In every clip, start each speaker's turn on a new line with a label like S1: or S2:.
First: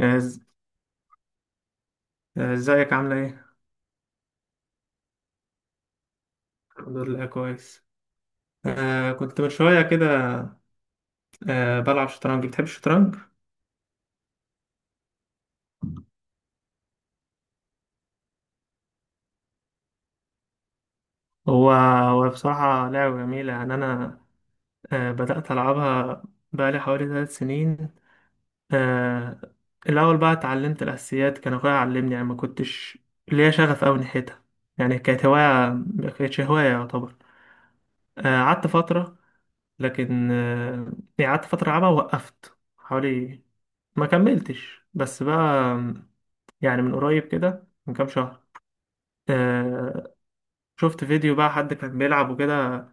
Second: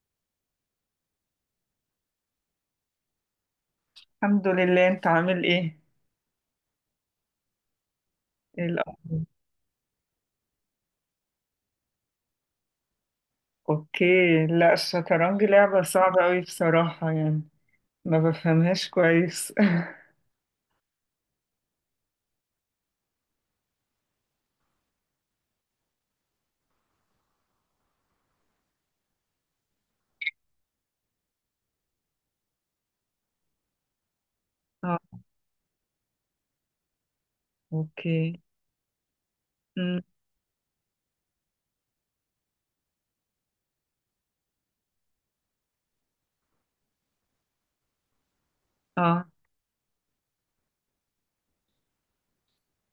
S1: إز- ازيك عاملة ايه؟
S2: الحمد لله، انت عامل ايه؟
S1: الحمد لله كويس.
S2: ايه الاخبار؟
S1: كنت من شوية كده. بلعب شطرنج. بتحب الشطرنج؟
S2: اوكي. لا الشطرنج لعبة صعبة قوي بصراحة يعني ما بفهمهاش كويس.
S1: هو هو بصراحة لعبة جميلة، يعني أنا بدأت ألعبها بقالي حوالي 3 سنين. آه الأول بقى اتعلمت الأساسيات، كان أخويا علمني، يعني ما كنتش ليا شغف أوي ناحيتها، يعني
S2: اه.
S1: كانت هواية، ما كانتش هواية يعتبر.
S2: اوكي.
S1: قعدت فترة،
S2: امم،
S1: لكن يعني قعدت فترة ألعبها ووقفت حوالي، ما كملتش بس بقى. يعني من قريب كده من كام شهر،
S2: اه،
S1: آه شفت فيديو بقى، حد كان بيلعب وكده،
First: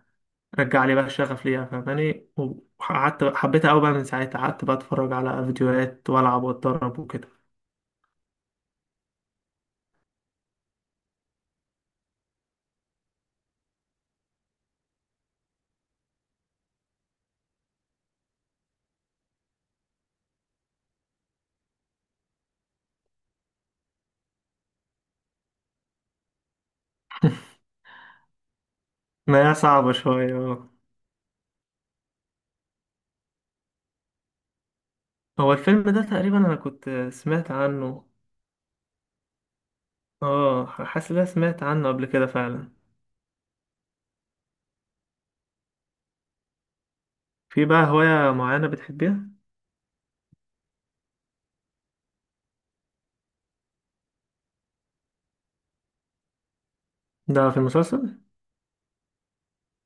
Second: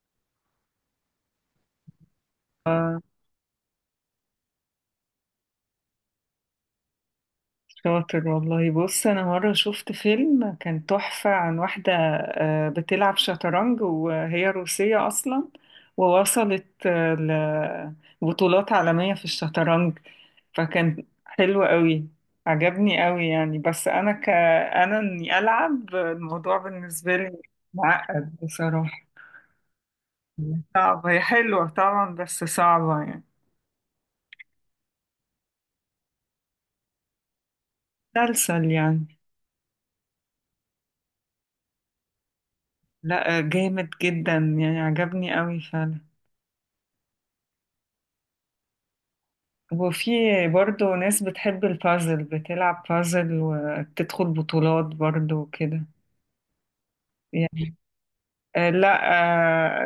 S1: رجع لي بقى الشغف ليها، فاهماني؟ وقعدت حبيتها قوي بقى، من ساعتها قعدت بقى اتفرج على فيديوهات والعب واتدرب وكده.
S2: شاطر والله. بص انا مره شفت فيلم كان تحفه عن واحده بتلعب شطرنج وهي روسيه اصلا، ووصلت لبطولات عالميه في الشطرنج، فكان حلو قوي، عجبني قوي يعني. بس انا انا اني العب الموضوع بالنسبه لي معقد بصراحه.
S1: ما هي صعبة شوية، اه.
S2: صعبه، هي حلوه طبعا بس صعبه يعني.
S1: هو الفيلم ده تقريبا انا كنت سمعت عنه،
S2: مسلسل يعني.
S1: اه، حاسس ان أنا سمعت عنه قبل كده فعلا.
S2: لا جامد جدا يعني، عجبني قوي فعلا.
S1: في بقى هواية معينة بتحبيها؟
S2: وفي برضه ناس بتحب البازل، بتلعب بازل وتدخل بطولات برضه وكده.
S1: ده في
S2: يعني
S1: المسلسل؟
S2: آه لا،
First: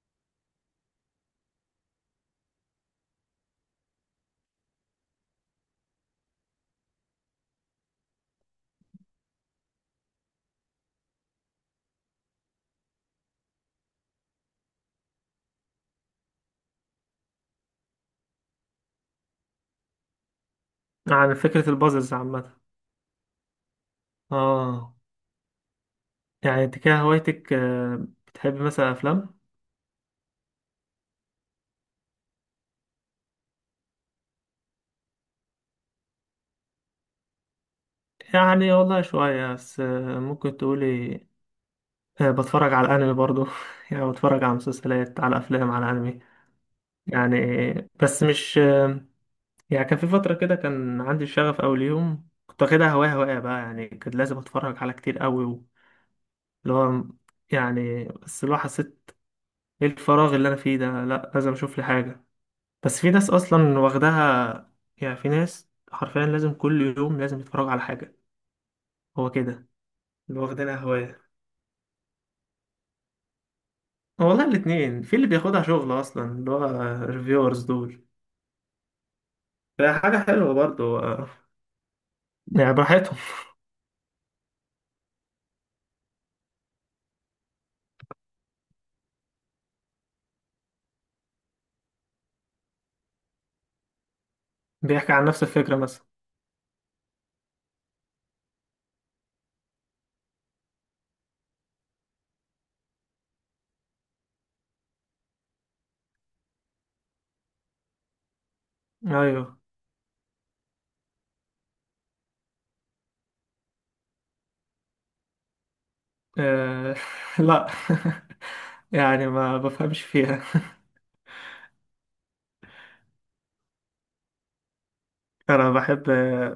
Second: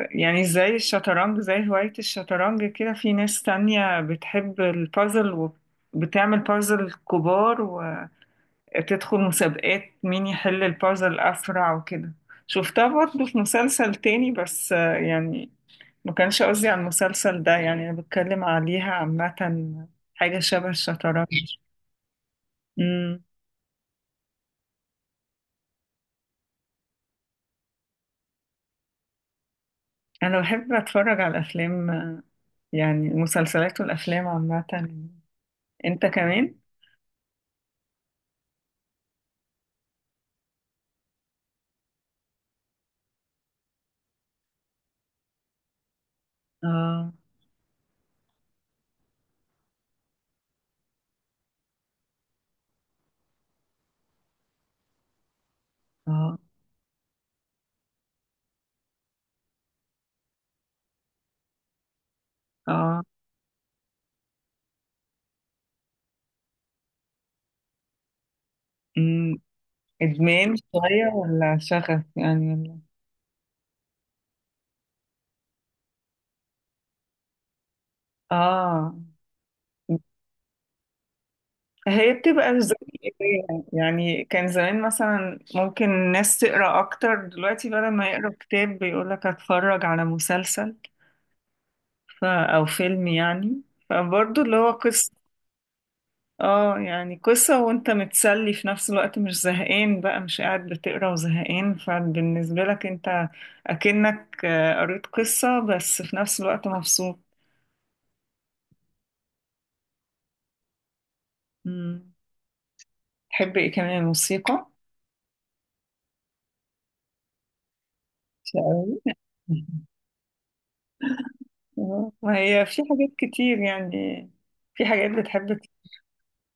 S2: آه يعني زي الشطرنج، زي هواية الشطرنج كده في ناس تانية بتحب البازل وبتعمل بازل كبار وتدخل مسابقات مين يحل البازل أسرع وكده. شفتها برضه في مسلسل تاني بس آه يعني ما كانش قصدي على المسلسل ده، يعني أنا بتكلم عليها عامة، حاجة شبه الشطرنج.
S1: عن فكرة البازلز عامة. اه، يعني انت كده هوايتك، بتحبي مثلا افلام؟
S2: انا بحب اتفرج على الافلام، يعني المسلسلات والافلام عامه. انت كمان؟
S1: يعني والله شوية، بس ممكن تقولي، بتفرج على الأنمي برضو يعني بتفرج على مسلسلات، على أفلام، على أنمي.
S2: اه.
S1: يعني بس مش يعني كان في فترة كده كان عندي الشغف، أول يوم كنت واخدها هواية هواية بقى، يعني كنت لازم أتفرج على كتير قوي
S2: اه.
S1: اللي هو، يعني بس اللي هو حسيت إيه الفراغ اللي أنا فيه ده؟ لأ، لازم أشوف لي حاجة. بس
S2: اه.
S1: في ناس أصلا واخداها، يعني في ناس حرفيا لازم كل يوم لازم يتفرجوا على حاجة. هو
S2: أمم.
S1: كده اللي
S2: ادمان
S1: واخدينها
S2: شويه
S1: هواية.
S2: ولا شغف يعني ولا؟
S1: والله الاتنين، في اللي بياخدها شغل اصلا، اللي هو ريفيورز دول.
S2: اه.
S1: ده حاجة حلوة برضو،
S2: هي بتبقى
S1: يعني
S2: زي
S1: براحتهم.
S2: قراية. يعني كان زمان مثلا ممكن الناس تقرا اكتر، دلوقتي بدل ما يقرا كتاب بيقولك اتفرج على مسلسل او فيلم يعني. فبرضه اللي هو قصه،
S1: بيحكي عن نفس الفكرة مثلا؟
S2: اه يعني قصة وانت متسلي في نفس الوقت، مش زهقان بقى، مش قاعد بتقرا وزهقان. فبالنسبة لك انت اكنك قريت قصة بس في نفس الوقت مبسوط.
S1: ايوه.
S2: مم. تحب ايه كمان؟ موسيقى؟
S1: آه... لا.
S2: شقاوي؟
S1: يعني ما بفهمش فيها.
S2: ما هي في حاجات كتير يعني. في حاجات بتحب
S1: انا بحب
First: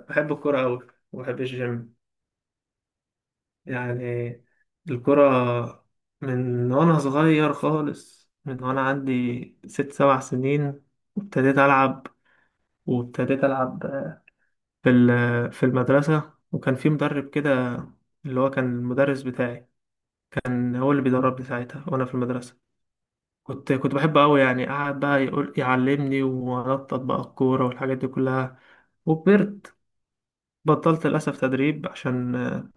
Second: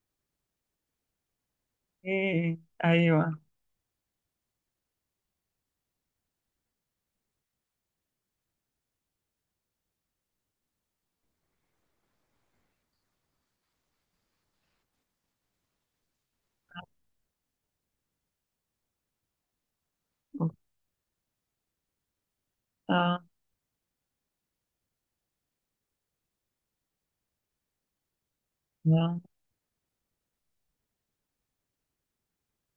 S1: بحب الكرة اوي، وبحب الجيم.
S2: ايه؟ ايوه.
S1: يعني الكرة، من وانا صغير خالص، من وانا عندي 6 7 سنين، وابتديت العب وابتديت العب في المدرسة، وكان في مدرب كده، اللي هو كان المدرس بتاعي، كان هو اللي بيدربني ساعتها وأنا في المدرسة.
S2: اه.
S1: كنت بحبه أوي، يعني قعد بقى يقول يعلمني وأنطط بقى الكورة والحاجات دي كلها.
S2: آه.
S1: وكبرت، بطلت للأسف تدريب عشان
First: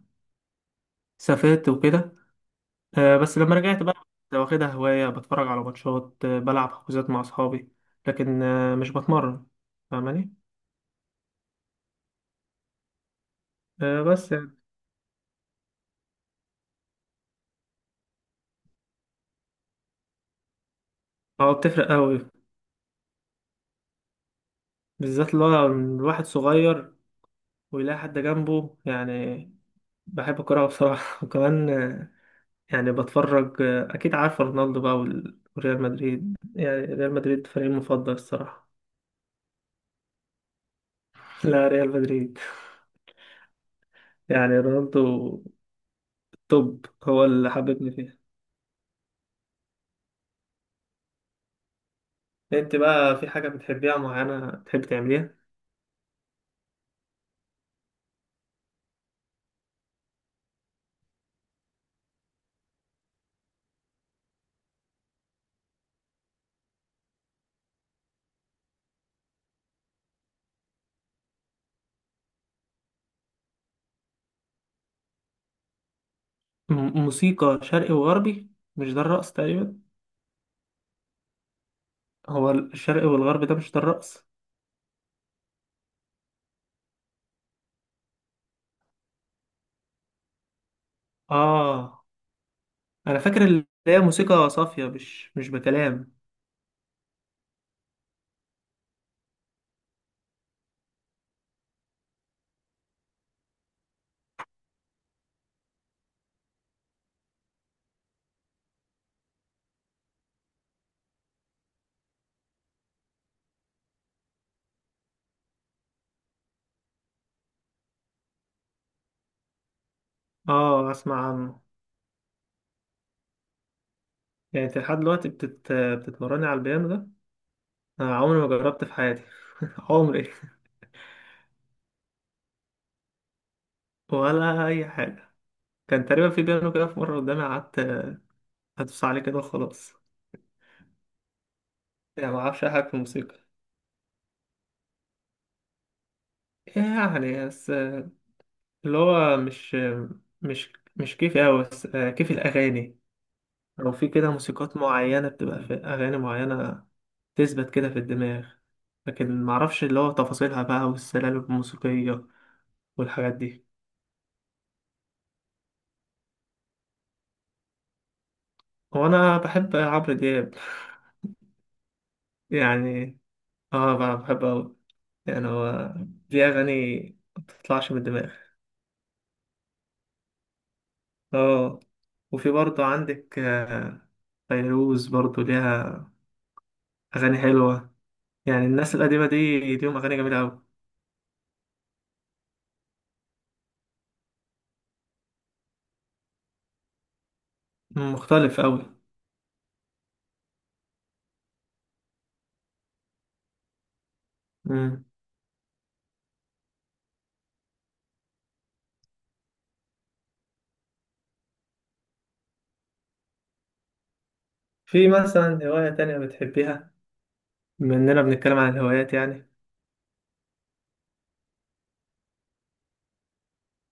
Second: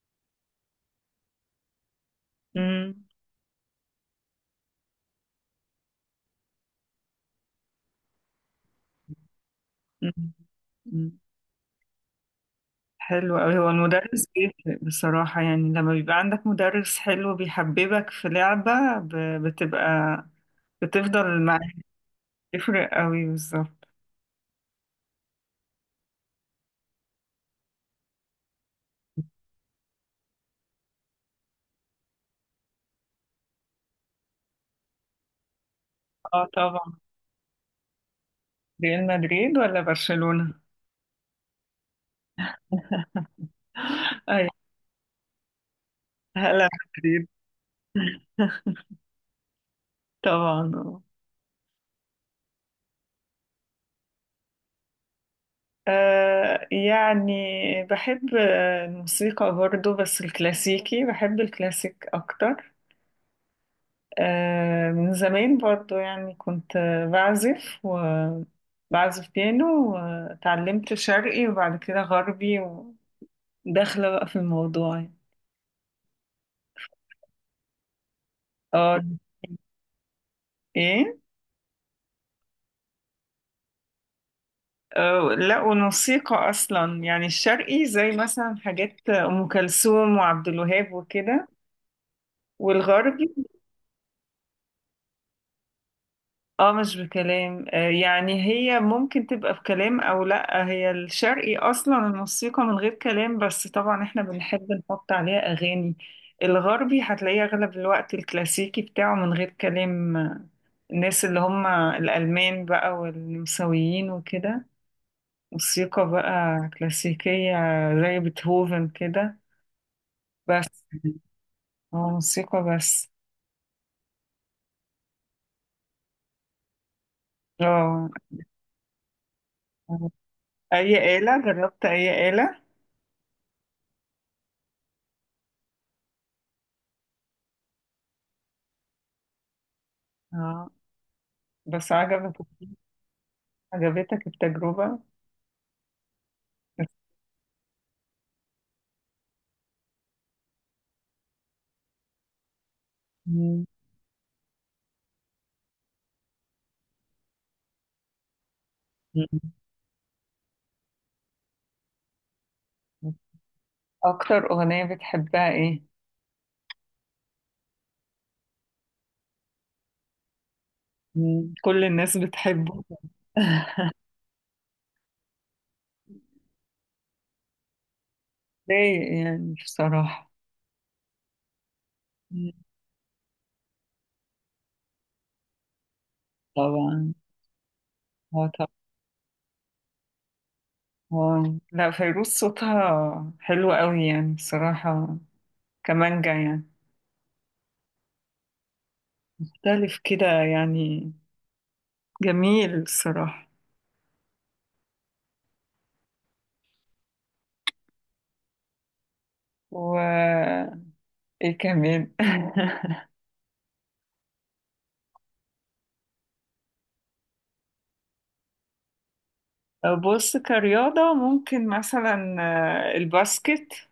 S1: سافرت وكده.
S2: مم.
S1: بس لما رجعت بقى كنت واخدها هواية، بتفرج على ماتشات، بلعب حجوزات مع أصحابي، لكن مش بتمرن، فاهماني؟
S2: مم. حلو أوي. هو المدرس
S1: بس يعني
S2: بيفرق بصراحة يعني، لما بيبقى عندك مدرس حلو بيحببك في لعبة بتبقى بتفضل
S1: هو
S2: معاك.
S1: بتفرق أوي،
S2: تفرق أوي بالظبط.
S1: بالذات اللي هو الواحد صغير ويلاقي حد جنبه، يعني. بحب الكورة بصراحة وكمان يعني بتفرج، أكيد عارف رونالدو بقى وريال مدريد،
S2: اه
S1: يعني
S2: طبعا.
S1: ريال مدريد فريقي المفضل الصراحة.
S2: ريال مدريد ولا برشلونة؟
S1: لا، ريال مدريد.
S2: أيوة.
S1: يعني رونالدو
S2: هلا
S1: توب هو
S2: مدريد.
S1: اللي حببني فيها.
S2: طبعا آه.
S1: أنت بقى في حاجة بتحبيها معينة تحب تعمليها؟
S2: يعني بحب الموسيقى برضو، بس الكلاسيكي، بحب الكلاسيك أكتر. من زمان برضو يعني، كنت بعزف، وبعزف بيانو، وتعلمت شرقي وبعد كده غربي، وداخلة بقى في الموضوع يعني.
S1: موسيقى شرقي وغربي؟ مش ده
S2: اه.
S1: الرقص تقريبا؟
S2: ايه؟
S1: هو الشرقي والغربي ده، مش ده الرقص؟
S2: لا والموسيقى اصلا يعني، الشرقي زي مثلا حاجات ام كلثوم وعبد الوهاب وكده،
S1: آه أنا
S2: والغربي.
S1: فاكر اللي هي موسيقى صافية، مش بكلام.
S2: اه مش بكلام، يعني هي ممكن تبقى بكلام او لا، هي الشرقي اصلا الموسيقى من غير كلام، بس طبعا احنا بنحب نحط عليها اغاني. الغربي هتلاقيه اغلب الوقت الكلاسيكي بتاعه من غير كلام، الناس اللي هم الالمان بقى والنمساويين وكده، موسيقى بقى كلاسيكية زي بيتهوفن كده، بس.
S1: أسمع عنه.
S2: اه موسيقى بس.
S1: يعني انت لحد دلوقتي بتتمرني على البيانو ده؟
S2: اه.
S1: انا عمري ما جربت في حياتي.
S2: آه.
S1: عمري
S2: اي آلة جربت؟ اي آلة؟
S1: ولا اي حاجه. كان تقريبا في بيانو كده في مره قدامي، قعدت هدوس عليه كده وخلاص.
S2: اه. بس
S1: يعني
S2: عجبك؟
S1: ما اعرفش اي حاجه في الموسيقى،
S2: عجبتك التجربة؟
S1: يعني بس اللي هو مش كيفي قوي، بس كيف الاغاني،
S2: مم.
S1: او في كده موسيقات معينه بتبقى في اغاني معينه تثبت كده في الدماغ، لكن
S2: مم.
S1: معرفش اللي هو تفاصيلها بقى والسلالم الموسيقية والحاجات دي.
S2: أكتر أغنية بتحبها إيه؟
S1: هو أنا بحب عمرو دياب،
S2: مم. كل الناس بتحبه.
S1: يعني اه بقى بحب أوي. يعني هو دي أغاني ما بتطلعش من الدماغ.
S2: ليه يعني بصراحة؟
S1: اه، وفي
S2: مم.
S1: برضو عندك فيروز برضو ليها
S2: طبعا.
S1: أغاني حلوة،
S2: هو
S1: يعني
S2: طبعا.
S1: الناس القديمة دي ليهم أغاني جميلة أوي.
S2: واو، لا فيروز صوتها حلو قوي يعني بصراحة، كمانجا يعني.
S1: مم، مختلف أوي.
S2: مختلف كده يعني، جميل الصراحة.
S1: مم.
S2: و ايه كمان؟
S1: في مثلا هواية تانية بتحبيها؟ بما إننا بنتكلم عن الهوايات، يعني.
S2: بص، كرياضة ممكن مثلا، الباسكت،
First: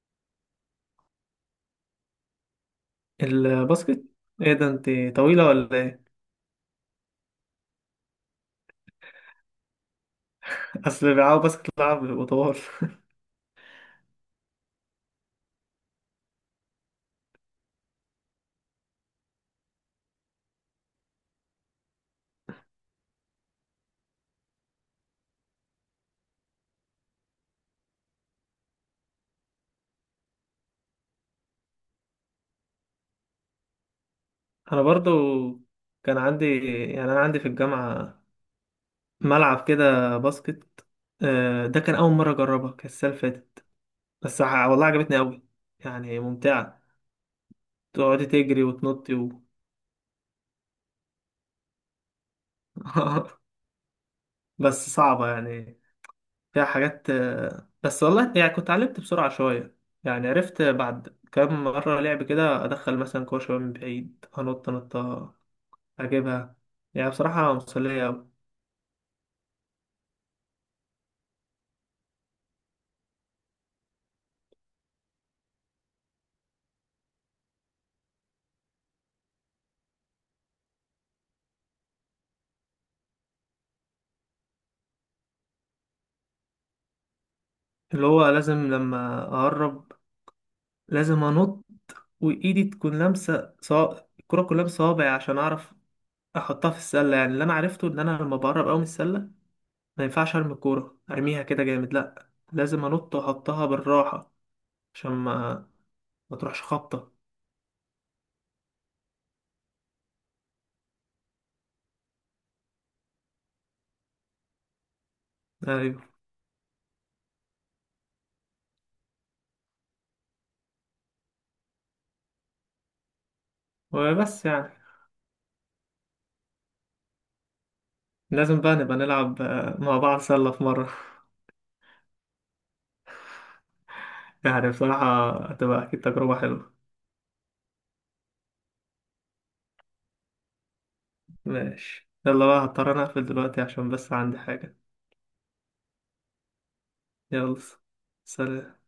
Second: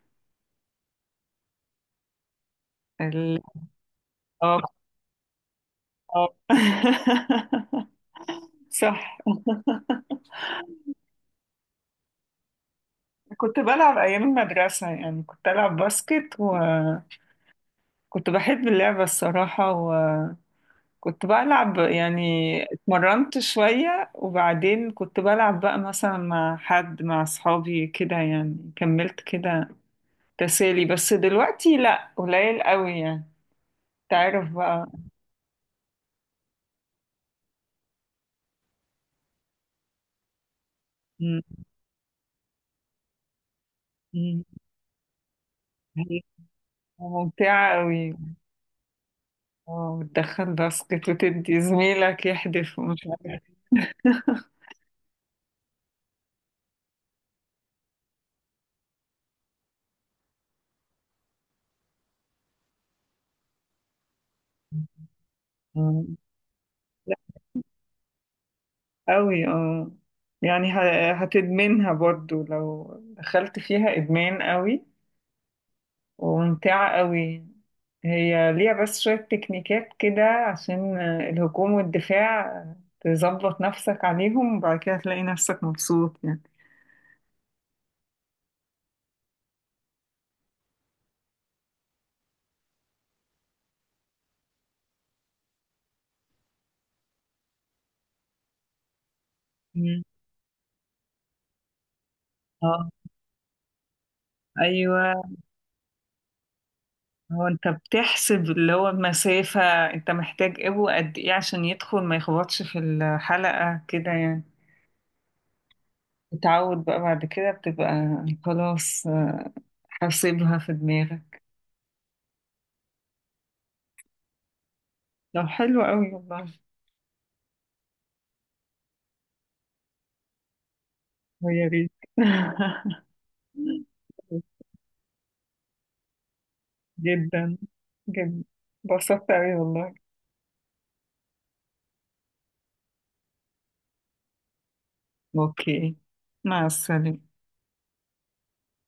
S2: ال...
S1: الباسكت؟ ايه ده،
S2: اه.
S1: انت طويلة ولا ايه؟
S2: آه. صح.
S1: أصل اللي بيلعبوا باسكت لعب بيبقوا طوال
S2: كنت بلعب أيام المدرسة يعني، كنت ألعب باسكت، وكنت بحب اللعبة الصراحة، وكنت بلعب يعني، اتمرنت شوية وبعدين كنت بلعب بقى مثلا مع حد، مع أصحابي كده، يعني كملت كده تسالي بس، دلوقتي لأ، قليل قوي يعني. تعرف
S1: أنا
S2: بقى.
S1: برضو كان عندي، يعني أنا عندي في الجامعة ملعب كده باسكت.
S2: م-
S1: ده كان أول مرة أجربها، كانت السنة اللي فاتت. بس
S2: م-
S1: والله عجبتني أوي، يعني
S2: هي
S1: ممتعة،
S2: ممتعة قوي،
S1: تقعدي تجري وتنطي و...
S2: وتدخل باسكت، وتدي زميلك يحدف ومش عارف.
S1: بس صعبة يعني، فيها حاجات، بس والله يعني كنت اتعلمت بسرعة شوية. يعني عرفت بعد كام مرة لعب كده، أدخل مثلا كورة شوية من بعيد، أنط نطة
S2: مم.
S1: أجيبها. يعني
S2: لا
S1: بصراحة مسلية أوي.
S2: قوي اه، يعني هتدمنها برضو لو دخلت فيها، إدمان قوي، وممتعة قوي. هي ليها بس شوية تكنيكات كده عشان الهجوم والدفاع، تظبط نفسك عليهم وبعد كده تلاقي نفسك مبسوط يعني.
S1: اللي هو لازم لما أقرب، لازم أنط، وإيدي تكون لامسة الكرة كلها بصوابعي عشان أعرف احطها في السله. يعني اللي انا عرفته ان انا لما بقرب قوي من السله،
S2: مم.
S1: ما ينفعش ارمي الكوره ارميها كده جامد، لا لازم
S2: اه.
S1: انط واحطها بالراحه، عشان
S2: ايوه.
S1: ما تروحش خبطه.
S2: هو انت بتحسب اللي هو المسافة، انت محتاج ابو قد ايه عشان يدخل، ما يخبطش في الحلقة كده يعني.
S1: ايوه،
S2: تتعود بقى بعد كده، بتبقى خلاص حاسبها في دماغك.
S1: وبس يعني،
S2: لو حلو قوي والله.
S1: لازم بقى نبقى نلعب مع بعض سله في مره
S2: ويا ريت.
S1: يعني بصراحه هتبقى اكيد تجربه حلوه.
S2: جدا جدا، انبسطت قوي والله.
S1: ماشي، يلا بقى هضطر انا اقفل دلوقتي عشان بس عندي حاجه.
S2: اوكي، مع السلامة.
S1: يلا. سلام.